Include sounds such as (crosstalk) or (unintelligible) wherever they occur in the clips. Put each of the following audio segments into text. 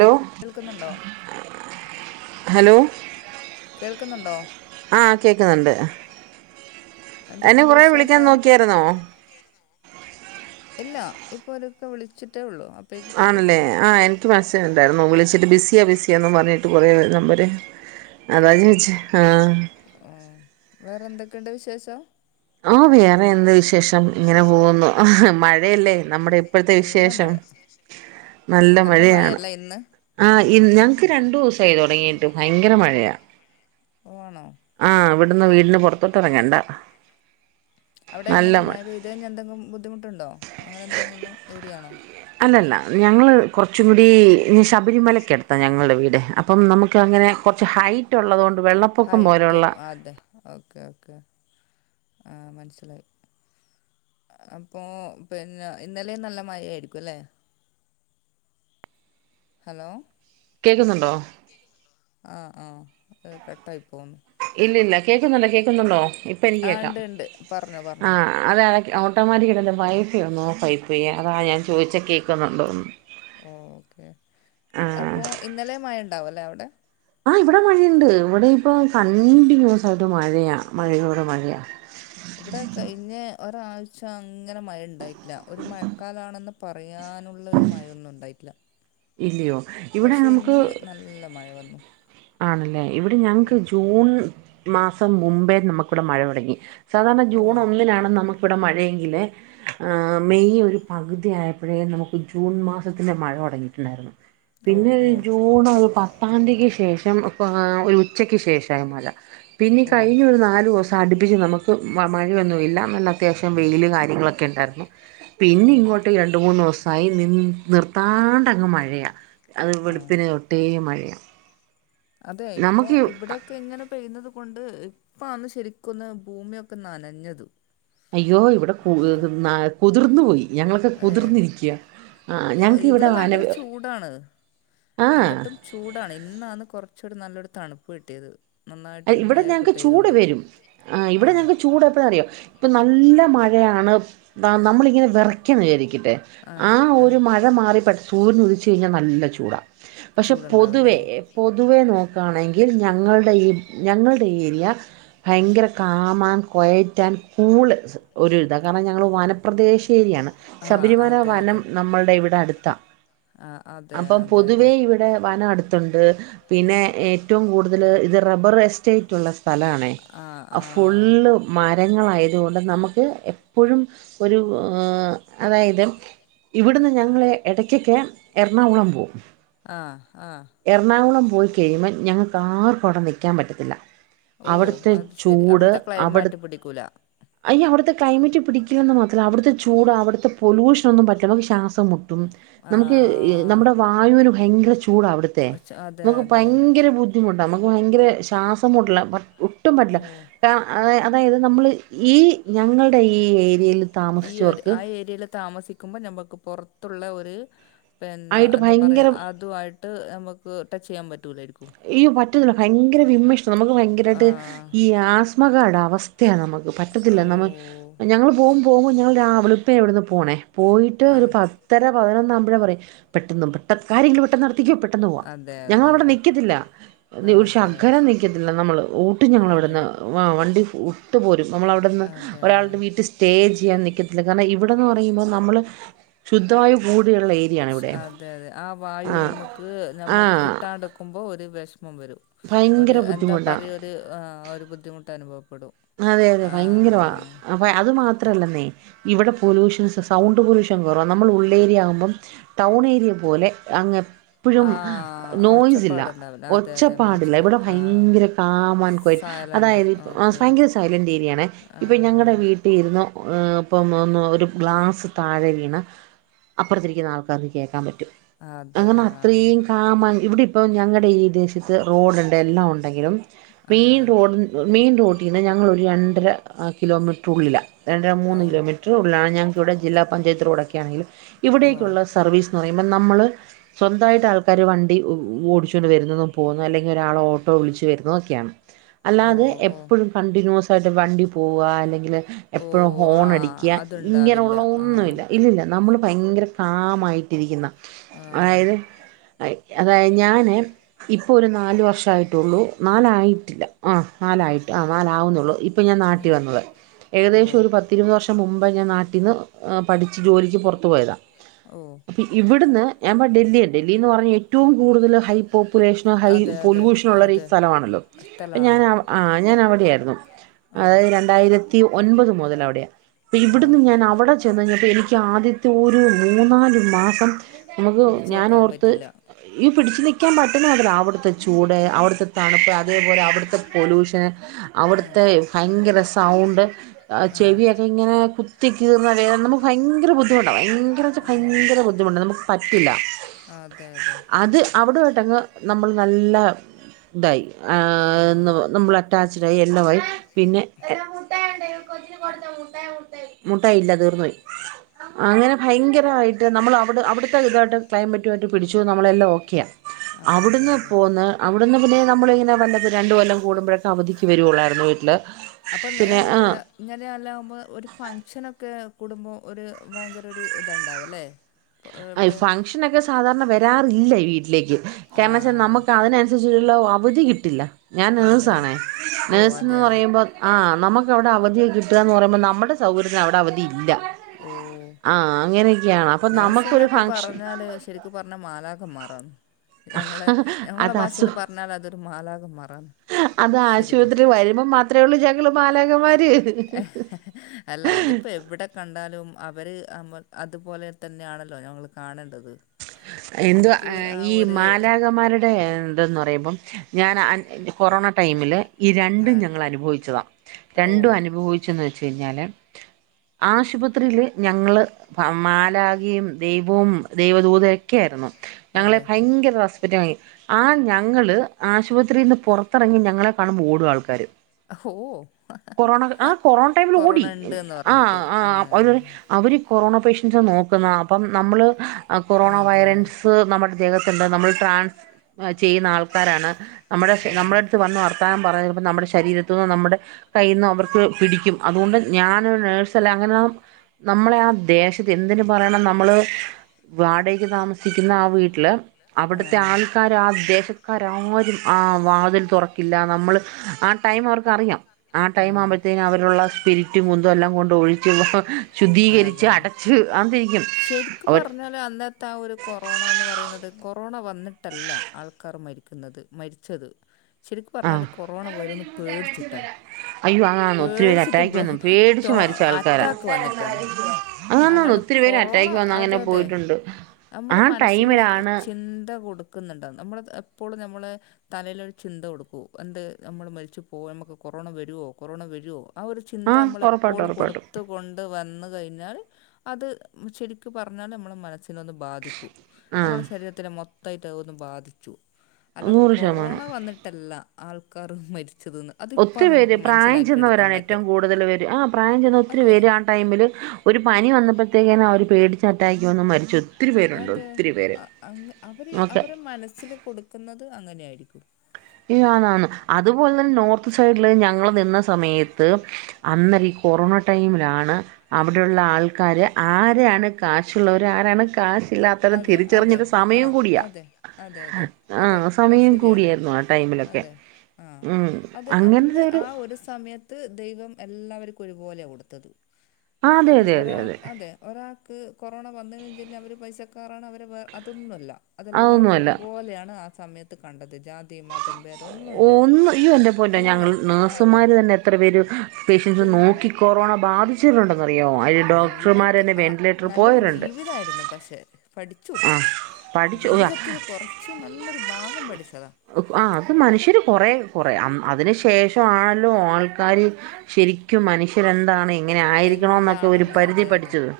ന്തോ കേൾക്കുന്നുണ്ടോ ഹലോ. കേൾക്കുന്നുണ്ടോ ആഹ് കേക്ക്ന്നണ്ട് എന്നെ കൊറെ വിളിക്ക്യാൻ നോക്കിയായിര്ന്നോ. കെര്ന്നു ഇല്ല ഇപ്പൊ അതൊക്കെ വിളിച്ചിട്ടേ ഉള്ളു. ആണല്ലേ ആഹ് എൻ ത്ത് മസ്സേജ് ഉണ്ടായിരുന്നു വിളിച്ചിട്ട് ബിസ്യാ ബിസ്യാന്നും പർഞ്ഞിട്ട് കൊറെ നമ്മര്. അതാ ചോയ്ച് ആഹ്. ഏഹ് വേറെന്തെക്കണ്ട് വിശേഷം. ആഹ് വേറെ എന്ത് വിശേഷം ഇങ്ങനെ പോകുന്നു മഴ്. ഴയല്ലേ നമ്മുടെ ഇപ്പഴ്ത്തെ നല്ല വിശേഷം മഴ നല്ല മഴയാണ്. മഴയല്ലേ ഇന്ന് ആഹ് ഇ ഞങ്ങക്ക് രണ്ടൂസായി തൊടങ്ങീട്ട് ഭയങ്കര മഴയാ. ഓഹ് ആണോ. ആഹ് വട്ന്ന് വീട്ട്‌ല് പൊർത്തോട്ടെറങ്ങണ്ട. അവിടെ എങ്ങനെ മയ പെയ്തയ്ഞ്ഞ എന്തങ്കു ബുദ്ധിമുട്ടുണ്ടോ അങ്ങനെന്തങ്കുള്ള ഏരിയാണോ. അല്ലല്ല ഞങ്ങള് കൊർച്ചു കൂടി ശബരിമലക്ക്യട് ത്ത ഞ്ഞങ്ങളെ വീട് അപ്പം നമുക്ക് അങ്ങനെ കൊർച്ച് ഹൈറ്റ് ഉള്ളതോണ്ട് വെള്ളപ്പൊക്കം ഹൈറ്റ് പോലെയുള്ള. അതെ ഓക്കെ ഓക്കെ ആഹ് മൻസ്സിലായി. അപ്പൊ പിന്ന ഇന്നലെം നല്ല മയയായിരിക്കും അല്ലേ. ഹലോ. കേക്കുന്നുണ്ടോ. കേക്കുന്നുണ്ടോ ആഹ് ആഹ് അ കട്ടായി പോവ്ന്ന്. ഇല്ലില്ല കേട്ടില്ല കേൾക്കുന്നുണ്ടോ കേക്കുന്നുണ്ടോ കേൾക്കുന്നുണ്ടോ ഇപ്പം കേക്കുന്നുണ്ടോ ആഹ് ണ്ട് ണ്ട് പർഞ്ഞോ പർഞ്ഞോ. അതെ കണക്ക് ഓട്ടോമാറ്റിക്കക്കണ്ട് വൈഫിയൊന്നു ഫൈഫയ അതാ ഞാ ചോയ്ച്ചെ കേക്കുന്നുണ്ടോന്ന്. ഓക്കെ അപ്പോ ഇന്നലെ മയണ്ടാവലേ അവ്ടെ. ആഹ് ഇവിടെ മഴയ്ണ്ട് ഇവിടെയിപ്പ കണ്ടിന്യൊസായിട്ട് മഴയാ മഴയോട് മഴയാ. ഇവിടെ കയിഞ്ഞ് ഒരാഴ്ച അങ്ങനെ മഴണ്ടായിട്ടില്ല ഒരു മഴക്കാലാണെന്ന്. പറയാനുള്ളരു മഴയൊന്നും ഉണ്ടായിട്ട്ല്ല. ഇല്ലയോ. ഇവിടെ പക്ഷെ ഇന്ന് നമുക്ക് നല്ല മഴ വന്നു. ആണല്ലേ ഇവിടെ ഞങ്ങക്ക് ജൂൺ മാസം മുമ്പേ നമുക്കിവിടെ മഴ തുടങ്ങി. സാധാര്ണ ഓ ജൂണൊന്നിനാണ് നമുക്കിവിടെ മഴയെങ്കില്. ആഹ് മെയ് ഒരു പകുതിയായപ്പോഴേ നമുക്ക് ജൂൺ മാസത്തിൻ്റെ മഴ തൊടങ്ങിട്ട്ണ്ടായി ഓ പിന്നെര് ഓ ജൂണൊരു പത്താന്തിക്ക് ശേഷം ഇപ്പാ ഒരു. ച്ചക്ക് ശേഷായി മല പിന്നീ ഓ കയിഞ്ഞൊരു നാലൂസ അടുപ്പിച്ച് നമുക്ക്. മ മഴയൊന്നു ഇല്ല ന്നല്ല അത്യാവശ്യം വെയില് കാര്യങ്ങളൊക്കെ ണ്ടായിര്ന്നു. ഓ പിന്നെ ഇങ്ങോട്ട് രണ്ട് മൂന്നൂസായി നി നിർത്താണ്ടങ്ങ് മഴെയാ അത് ആ വെള്പ്പിന് തൊട്ടേ മഴെയാ അതെ ഇപ്പം ഇവ്ടെ ക്കെ ഇങ്ങെനെ പെയ്യ്ന്നത് കൊണ്ട് ഇപ്പാന്ന് ശരിക്കാെന്ന് ഭൂമിയൊക്കെ നനഞ്ഞത് അയ്യോ ഇവിടെ കു ന്നാ കുതിർന്ന് പോയി ഞങ്ങളൊക്കെ ഏ കുതിർന്നിരിക്കാ ആഹ് ആഹ് ഞങ്ങക്ക് ഇവ്ടെ ഇവിടെ വന ഭയങ്കര ചൂടാണ് ആഹ് എന്നിട്ടും ചൂടാണ് ഇന്നാന്ന് കൊറച്ചൊരു നല്ലൊരു തണുപ്പ് കിട്ട്യേത് ഇവിടെ ഞങ്ങക്ക് ചൂട് വെരും ആഹ് ഇവിടെ ഞങ്ങ്ക്ക് ചൂട് എപ്പഴാറ്യോ ഇപ്പൊ നല്ല മഴയാണ് നമ്മളിങ്ങെനെ വെറക്കെന്ന് വിചാരിക്കട്ടെ ആഹ് ആ ഒര് ആഹ് മഴ മഴ മാറി പെ സൂര്യനുദിച്ച് കഴിഞ്ഞാ നല്ല ചൂടാ പക്ഷെ ചൂടുണ്ടാവുംല്ലേ പൊതുവേ പൊതുവേ നോക്കാണെങ്കിൽ ഞങ്ങൾടെ ഈ ഞങ്ങൾടെ ഈ ഏരിയ ഭയെങ്കെര കാമാൻ കൊയറ്റാൻ കൂള് ഒരുര്താ കാര്ണം ഞങ്ങള് വന പ്രദേശേര്യാണ് ആഹ് ശബരിമല അതെ വനം അതെ നമ്മൾടെ ഇവ്ടെ അട്ത്താ ആഹ് അതെ അപ്പം അതെ അതെ പൊതുവേ ഇവിടെ വനം അട് ത്ത്ണ്ട് പിന്നെ ഏറ്റവും കൂടുതല് ഇത് റബെറ് വെച്ച് ചെയ്റ്റുള്ള സ്ഥലാണെ ആഹ് അ ആഹ് ഫുള്ള് മരങ്ങളായതുകൊണ്ട് നമ്ക്ക് എപ്പഴും ഒരു ആഹ് അതായത് ഇവിടുന്ന് ഞങ്ങള് എടെക്കെക്കെ എറണാകുളം പോവും ആഹ് ആഹ് എറണാകുളം പോയി കഴിയുമ്പം ഞങ്ങക്കാർക്കും അവിടെ നിയ്ക്കാൻ പറ്റത്തില്ലാ ഓ അവിട്ത്തെ അത് ശരി ചൂട് അവിടുത്തെ അവിട് ക്ലൈമാറ്റ് പിടിക്കൂല അയ്യോ അവിട്ത്തെ ക്ലൈമെറ്റ് പിടിക്കില്ലെന്ന് മാത്രല്ല അവിട്ത്തെ ചൂട് അവിട്ത്തെ പൊലൂഷനാെന്നും പറ്റ നമക്ക് ശാസം മു ട്ടും നമുക്ക് ആഹ് നമ്മുടെ വായുവിന് ഭയെങ്കെര ചൂടാ അവിട് ത്തെ അതെ നമുക്ക് അതെ ഭയെങ്കെരെ ബു ദ്ധിമുട്ടാ അമ്മക്ക് ഭയെങ്കെരെ ശാസം മുട്ട്ലാ പ ഒട്ടും പറ്റില്ല ഓ കാര് അത അതായത് നമ്മള് ഈ ഞങ്ങൾടെ ഈ ഏരിയേല് ഈ ഒര് ആ ഏരിയേല് താമസിക്കുമ്പം ഞമ്മക്ക് പാെർത്തുള്ളെ ഒര് പെന്നെ ആയിട്ട് എന്താ പറയാ ഭയങ്കര അതു ആയിട്ട് നമ്ക്ക് ടച്ചെയ്യാൻ പറ്റൂലായ്രിക്കും അയ്യോ പറ്റുന്നില്ല ഭയെങ്കെരെ വിമ്മിശ് നമ്ക്ക് ഭയെങ്കെരായിട്ട് ആഹ് ഈ ആസ്മകാര്ടെ അവസ്ഥയാ നമ് ക്ക് ഓ പറ്റത്തില്ല നമ്മൾ ഞങ്ങൾ പോകും പോകുമ്പോ ഞങ്ങൾ രാ വെള്പ്പിനേ ഇവിടെന്ന് പോണേ പോയിട്ട് ഒരു ആഹ് പത്തെര പതിനൊന്നാവുമ്പഴേ പറയും പെട്ടെന്ന് പെട്ട കാര്യം ൻക്ക് പെട്ടെന്നാ ത്ത്ക്ക് പെട്ടെന്ന് പോവാ അതെ അതെ ഞങ്ങവ്ടെ അതെ നി ക്കത്തില്ലാ ഒരു അതെ ശകലം നിയ്ക്കത്തില്ലാ നമ്മള് ഓട്ടും അതെ ഞങ്ങളവിട്ന്ന് വാ വണ്ടി ഓ ട്ടു പോരും നമ്മളവിടുന്ന് അതെ ഒരാള്ടെ വീട്ടി സ്റ്റേ ചെയ്യാൻ നിക്ക ല്ല കാര്ണം ഇവിടെന്ന് പറയുമ്പം നമ്മള് ശുദ്ധവായു കൂടിയുള്ള ഏരിയാണ് ഇവിടെ അതെ അതെ ആ വായു ആഹ് നമ്ക്ക് നമ്മ ആഹ് കിട്ടാണ്ട്ക്കു ക്കുമ്പം ഒറ് വെഷ്മം വെരും ഒര് ഭയങ്കര എന്താ ബുദ്ധിമുട്ടാ പറയ ഒര് ആഹ് ഒര് ബുദ്ധിമുട്ട് അനുഭവപ്പെടും ആഹ് അതെ അതെ ഭയെങ്കെരവാ ആഹ് അപ്പ അത് മാത്രല്ലെന്നേ ഇവടെ പൊലൂഷൻസ് സൗണ്ട് പൊലൂഷൻ കാെറവാ നമ്മൾ ഉള്ളേര്യാവുമ്പം ടൗണേര്യ പോലെ അങ്ങ് പ്പെഴും ആഹ് നോയ്സില്ലാ ഒച്ചപ്പാടുണ്ടാവില്ല അതെ അതെ ഒച്ചപ്പാടില്ലാ മനസ്സിലായി ഇവടെ ആഹ് ഭയെങ്കെരെ കാമാൻ കൊയെ സൈലന്റ് അതായത് ഇപ് ഓക്കെ ഫയെങ്കെരെ സൈലന്റേരിയാണേ ആ ഇപ്പം ഞങ്ങടെ വീ ട്ടീന്ന് ഏഹ് ഇപ്പം ഒന്ന് ഒരു ഗ്ലാസ് താഴെ വീണാ അപ്പർത്തിരിക്ക്ന്നാൾക്കത് കേക്കാം പറ്റും അതെ അങ്ങെനെ ആ അത്രീം കാ കാമാ ഇവിടെ ഇപ്പം ഞങ്ങടെ ഈ ദേശെത്ത് റോഡ്ണ്ട് എല്ലാം ഒണ്ടെങ്കിലും ഏ മെയിൻ റോഡ്ൻ മെയിൻ റോട്ടീന്ന് ഞങ്ങളൊരു രണ്ടര കിലോമീറ്ററുള്ളിലാ രണ്ട ഓ മൂന്ന് കിലോമീറ്ററ് ഉള്ള്ലാണ് ഞങ്ങക്ക്‌വ്ടെ ജില്ലാ പഞ്ചായത്ത് റോഡൊക്കെ ആണെങ്കിലും ഓ ഇവിടേക്കുള്ള സർവീസ് ന്ന് പറയ്മ്പം നമ്മള് സ്വന്തമായിട്ട് ആൾക്കാര് വണ്ടി ഓടിച്ചുകൊണ്ട് വരുന്നതും പോകുന്നതും അല്ലെങ്കി ഒരാള് ഓട്ടോ വിളിച്ച് വരുന്നതും ഒക്കെയാണ് (inaudible) അല്ലാതെ ഓ എപ്പഴും കണ്ടിന്യൂസ് ആയിട്ട് വണ്ടി പോവാ അല്ലെങ്കില് ഓ എപ്പഴും ആ ഹോണടിക്ക്യാ അതുണ്ടാവില്ല ഇങ്ങനെയുള്ള ആ ഒന്നുവില്ല ഇല്ലില്ല നമ്മള് ഭയങ്കര കാമായിട്ടിരിക്കുന്ന ആ അതായത് ആഹ് ഇര്ക്ക്യാ അതായത് ഞാന് ഇപ്പൊ ഒരു നാല് വർഷായിട്ടൊള്ളൂ നാലായിട്ടില്ല ആഹ് നാലായി ആഹ് നാലാവുന്നെയുള്ളൂ ഇപ്പം ഞാൻ നാട്ടി വന്നത് ഓ ഏകദേശം ഒരു പത്തിരുപത് വർഷം മുമ്പേ ഞാൻ നാട്ടിന്ന് പഠിച്ച് ജോലിക്ക് പുറത്തു പോയതാ ഓഹ് ഇവിടുന്ന് ഞാൻപം ഡെല്ലിയാ ഡെല്ലി എന്ന് പറഞ്ഞാൽ ഏറ്റവും കൂടുതൽ ഹൈ പോപ്പുലേഷനോ ഹൈ അതെ അതെ പൊല്യൂഷനുള്ളൊരീ അതെ സ്ഥലമാണല്ലോ അപ്പം സ്ഥലമാണ് ഞാന് അവ് ആഹ് ഞാൻ അവിടെയായിരുന്നു ഓ അതായത് രണ്ടായിരത്തി ഒൻപത് മുതൽ അവിടെയാ ദേ ഓ ഇവിടുന്ന് ഞാൻ അവിടെ ചെന്നഴിഞ്ഞപ്പോ എനിക്ക് ആദ്യത്തെ ഒരു മൂന്നാലു മാസം നമുക്ക് പിടിച്ച് വെക്കാൻ ഞാനോർത്ത് പറ്റില്ല യ്യോ പിടിച്ചു നിക്കാൻ പറ്റുന്ന (unintelligible) അവിടുത്തെ ചൂട് അവിടുത്തെ തണുപ്പ് അതേപോലെ അവിടുത്തെ പൊലൂഷന് ആ അവിടുത്തെ ഭയങ്കര സൗണ്ട് ആഹ് ആ ചെവിയൊക്കെ ഇങ്ങനെ കുത്തിക്കീറുന്ന വേദന നമുക്ക് ഭയങ്കര ബുദ്ധിമുട്ടാ ഭയങ്കര ന്ന് വെച്ചാ ഓ ഭയങ്കര ബുദ്ധിമുട്ടാ നമുക്ക് പറ്റില്ല അതെ അതെ അവിടവുവായിട്ടങ്ങ് നമ്മൾ നല്ല ഇതായി ആ ഏഹ് നുമ്മളെ അറ്റാച്ചിടായി എല്ലാവായി പിന്നെ അങ്ങനെ ഭയങ്കരവായിട്ട് നമ്മൾ അവിട് അവിട് ത്തെ ഇതു ആയിട്ട് ക്ലൈമറ്റുവായിട്ട് പിടിച്ചു നമ്മളെല്ലാം ഓക്കെയാ ആ, അതെ അവിടുന്ന് അതെ പോന്ന് അവിടുന്ന് പിന്നെ നമ്മളിങ്ങനെ വല്ലപ്പം രണ്ട് കൊല്ലം കൂടുമ്പോഴൊക്കെ അവധിക്ക് വരുവൊള്ളായിരുന്നു (unintelligible) ല് അപ്പം പിന്നെ ആഹ് ഇങ്ങനെ എല്ലാകുമ്പോ ഒരു ഫംഗ്ഷനൊക്കെ കൂടുമ്പോ ഒരു ഭയങ്കര ഒരു ഇതണ്ടാവും അല്ലേ ഇപ്പൊ ആഹ് ഇവിടെ ഫംഗ്ഷൻ ഒക്കെ സാധാരണ വരാറില്ല ഈ വീട്ടിലേക്ക് ആ കാരണം എന്ന് വെച്ചാ നമുക്ക് അതിനനുസ രിച്ചുള്ള അവധി കിട്ടില്ല ഞാൻ അതെ നേഴ്സാണേ ഓ നേഴ്സ്ന്ന് അതെയാ പറയുമ്പോൾ ആഹ് നമുക്കവിടെ അവധി കിട്ടുകാന്ന് പറയുമ്പം നമ്മടെ സൗകര്യത്തിന് അവിടെ അവധി ഇല്ല ഓ ആഹ് അങ്ങനെയൊക്കെയാണ് അപ്പൊ നമ ക്ക്ന്നൊക്കെ പറഞ്ഞാല് ശെരിക്കും പറഞ്ഞാ മാലാഘമാറാണ് ഞങ്ങളെ ഞങ്ങളെ അത് അസു ഭാഷേല് പറഞ്ഞാൽ അതൊരു മാലാഘമാ അത് ആശുപത്രിയിൽ വരുമ്പോ മാത്രമേ ഉള്ളൂ ഞങ്ങൾ മാലാഘമാര് അല്ല അതിപ്പോ എവിടെ കണ്ടാലും അവര് അമ്മ അതുപോലെ തന്നെയാണല്ലോ ഞങ്ങള് കാണണ്ടത് എന്തുവാ ഈ മാലാഘമാരുടെ ഇതെന്ന് പറയുമ്പം ഞാൻ അൻ കൊറോണ ടൈമില് ഈ രണ്ടും ആഹ് ഞങ്ങൾ അനുഭവിച്ചതാ ഓ രണ്ടും അനുഭവി ച്ചെന്നു വെച്ച് കഴിഞ്ഞാല് ആശുപത്രിയില് ഞങ്ങള് പ മാലാഘയും ദൈവവും ദൈവദൂതയൊക്കെ ആയിരുന്നു ഞങ്ങളെ ഭയങ്കര റെസ് പെക്റ്റായി. ആ ഞങ്ങള് ആശുപത്രീന്ന് പുറത്തിറങ്ങി ഞങ്ങളെ കാണുമ്പോ ഓടും ആൾക്കാര് ഓ കൊറോണ ആഹ് കൊറോണ ടൈമിൽ കൊറോണ ഓടി ഉണ്ട്ന്ന് പറഞ്ഞിട്ട് ആഹ് ആ ആഹ് അവര് പറയും അവര് കൊറോണ പേഷ്യൻസിനെ നോക്കുന്നാ അപ്പം നമ്മള് കൊറോണ അതെ വൈറൻസ് സ് നമ്മടെ ദേഹത്ത്ണ്ട് നമ്മൾ ട്രാൻസ് ചെയ്യുന്ന ആൾക്കാരാണ് നമ്മുടെ ഓ നമ്മുടെ അടുത്ത് വന്നു വർത്താനം പറയുമ്പോ നമ്മുടെ ശരീര ത്തൂന്ന് നമ്മുടെ കയ്യീന്നും അവർക്ക് പിടിക്കും അതുകൊണ്ട് ഞാനൊരു നേഴ്സല്ലാ അങ്ങനെ നമ്മളെ ആഹ് ദേശത്ത് എന്തിന് പറയണം നമ്മൾ വാടകയ്ക്ക് താമസിക്കുന്ന ആ വീട്ടില് അവിടത്തെ ആഹ് ആൾക്കാര് ആ ദേശ ക്കാരാരും ആ വാതിൽ തുറക്കില്ല നമ്മള് ആ ടൈം അവർക്കറിയാം ആഹ് ടൈം ആകുമ്പഴ്ത്തേനും അവരുള്ള സ്പിരിറ്റും കുന്തമെല്ലാം കൊണ്ട് ഒഴിച്ച് വ അതെ ശ, രിക്ക്‌ അവർ പർഞ്ഞാല് അന്ന ത്താ ഒരു കൊറോണാന്ന് പറയുന്നത് കൊറോണ വന്നിട്ടല്ല, ആൾക്കാർ മരിക്കുന്നത് മരിച്ചത് ശരിക്കു പർഞ്ഞാല് ആഹ് കൊറോണ വരൂന്ന് പേടിച്ചിട്ടാ അയ്യോ അങ്ങാന്ന് ഒത്തിരി പേര് പേടിച്ചിട്ട് അറ്റാക്ക് ബ്ളോ വന്നു പേടിച്ച് ടോ മരിച്ച ആൾക്കാരാ അറ്റാക്ക് വന്നിട്ടാണ് അങ്ങനാന്ന് അല്ലാണ്ട് ഒത്തിരി പേര് കൊറോണ അറ്റാക്ക് വന്ന് അതെ അങ്ങനെ അതെ പോയിട്ടുണ്ട് നമ്മള് ആ ടൈമിലാണ് മനസ്സില്ചി ന്ത കൊടുക്കുന്നുണ്ടോ നമ്മള് എപ്പോളും നമ്മള് തലയിലൊരു ചിന്ത കൊടുക്കൂ എന്ത് നമ്മള് മരിച്ചു ഓ നമുക്ക് കൊറോണ വരുവോ കൊറോണ വരുവോ ആ ഒരു ചിന്ത ആഹ് ഒറപ്പായിട്ടും നമ്മളെപ്പോഴും ഒറപ്പായിട്ടും കൊടുത്ത് കൊണ്ട് വന്ന് കഴിഞ്ഞാൽ അത് ശരിക്കു പറഞ്ഞാൽ നമ്മെളെ മനസ്സിനൊന്ന് ബാധിക്കും ആഹ് നമ്മുടെ ശരീരത്തിനെ മൊത്തായിട്ട് അതൊന്ന് ബാധിച്ചു, അല്ലാതെ നൂറ് കൊറോണ ശതമാനം വന്നിട്ടല്ല ആൾക്കാർ മരിച്ചത് ന്ന് ഒത്തിരി പേര് പ്രായം ചെന്നവരാണ് ഏറ്റവും കൂടുതൽ പേര് ആ പ്രായം ചെന്ന ഒത്തിരി അതെ പേര് ആ ടൈമില് ഒരു പനി വന്നപ്പോഴത്തേക്കെന്നെ അവര് പേടിച്ചറ്റാക് വന്ന് മരിച്ചു പേരുണ്ട് അതെ, ഒത്തിരി പേര് അ അങ് അവര് ഓക്കെ അവരെ മനസ്സിൽ കൊടുക്കുന്നതു അങ്ങനെയായിരിക്കും ആണാണ്. അതുപോലെ തന്നെ നോർത്ത് സൈഡില് ഞങ്ങള് നിന്ന സമയത്ത് അന്നേരം ഈ കൊറോണ ടൈമിലാണ് അവിടെയുള്ള ആൾക്കാര് ആരെയാണ് കാശുള്ളവര് ആരാണ് കാശില്ലാത്തവരും അതെ അതെ തിരിച്ചറിഞ്ഞത് ആ സമയം കൂടിയ അതെ അതെ അതെ ആ അതെ അത് സമയം ശരിയാണ് കൂടിയായിരുന്നു ആ ടൈമി - ലൊക്കെ. അതെ ആഹ് ഉം അത് അങ്ങൻത്തെ അന്ന് ഒരു ആ ഒരു സമയത്ത് ദൈവം എല്ലാവർക്കും ഒരുപോലെയ കൊടുത്തത്. ആ അതെ അത് അതെ അതെ ഒരാ അതെ ഒരാക്ക് കൊറോണ വന്നണ്ച്ച് അവര് പൈസക്കറാണ് അവർ വേ അതൊന്നുല്ല അതെല്ലാവരും അതൊന്നുമല്ല ഒരുപോലെയാണ് ആ സമയത്ത് കണ്ടത് ജാതിമത് ഒന്ന് യ്യോ ന്റെറെപൊന്നെ ഞങ്ങൾ എല്ലാവരും അതെ നാഴ്സുമാര് തന്നെ എത്ര പേര് പേഷ്യൻസ് നോക്കി കൊറോണ ബാധി അന്നത് അ വെന്റിലേറ്റർ നല്ലൊരു പോയവരുണ്ട് ജീവിതായിരുന്നു പക്ഷേ പഠിച്ചു, ആഹ് പഠിച്ചു ജീവിതത്തിൽ കുറച്ച് നല്ലൊരു ഭാഗം പഠിച്ചത ആഹ്‌ അത് മനുഷ്യര് കൊറെ കൊറെ അന്ന് അതിനു ശേഷാണല്ലോ ആൾക്കാര് ശരിക്കും മനുഷ്യരെന്താണ് ങ്ങനെ ആയിരിക്കണന്നൊക്കെ ഒരു എന്താണെന്ന് പരിധി അതെ അതെ പഠിച്ചത്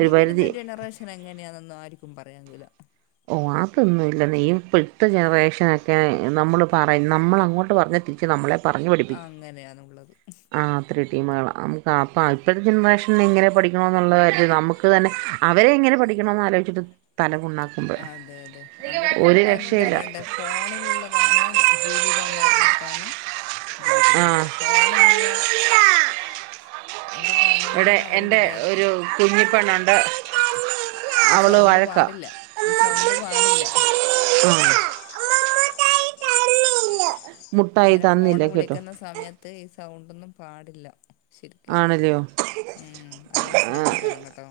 ഒരു പരിധി ങ്ങനെയാന്നൊന്നും ആർക്കും പറയാകയ്യൂല ഓ അതൊന്നുംല്ല നീ ഇപ്പ ഴത്തെ ജനറേഷനൊക്കെ നമ്മള് പറ നമ്മളങ്ങോട്ട് പറഞ്ഞതിരി ച്ച് നമ്മളെ പറഞ്ഞു പഠിപ്പിക്കും. അങ്ങനെയാണുള്ളത് ആ തൃടിമേള നമുക് ആ ഇപ്പോഴജനറേഷ് എങ്ങനെ പഠിക്കണോ എന്നുള്ള കാര്യൽ നമുക്ക് തന്നെ അവരെ എങ്ങനെ പഠിക്കണമന്ന് ആലോചിട്ട് തലപുണ്ണാക്കാ അതെ അതെ അവർക്ക് ഇപ്പ എന്താ വേണ്ടെ ഫോ ഫോണിലുള്ളതാണ് ജീവിതംന്ന്റിഞ്ഞിട്ടാണ് ആ ജീവിക്കുന്നത് ഫോണിനുള്ള ഇത് കൺ വടെ എൻ്റെ ഒരു കുഞ്ഞിപ്പെണ്ണുണ്ട് ഈ അവള് സൗണ്ട് വഴക്കാ പാടില്ല, ഈ സൗണ്ട് പാടില്ല ആഹ് (inaudible) മുട്ടായി ഇങ്ങനെ തന്നില്ല ഫോണ് കേട്ടോ വിളിക്കുന്ന സമയത്ത് ഈ സൗണ്ടൊന്നും പാടില്ല ശരിക്ക്‌ ആണല്ലയോ ആഹ് അതൊന്ന് ശ്രദ്ധിക്കണം കേട്ടോ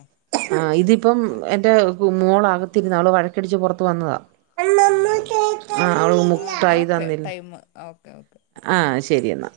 ആഹ്‌ ഇതിപ്പം എന്റെ മോളാകത്തിരുന്നാ അവള് വഴക്കടിച്ച് പൊറത്ത് വന്നതാ ആഹ്‌ ആ അവള് ആന്നാഓക്കേ ടൈം ഓക്കേ ഓക്കെ ആഹ്‌ ശരി എന്നാ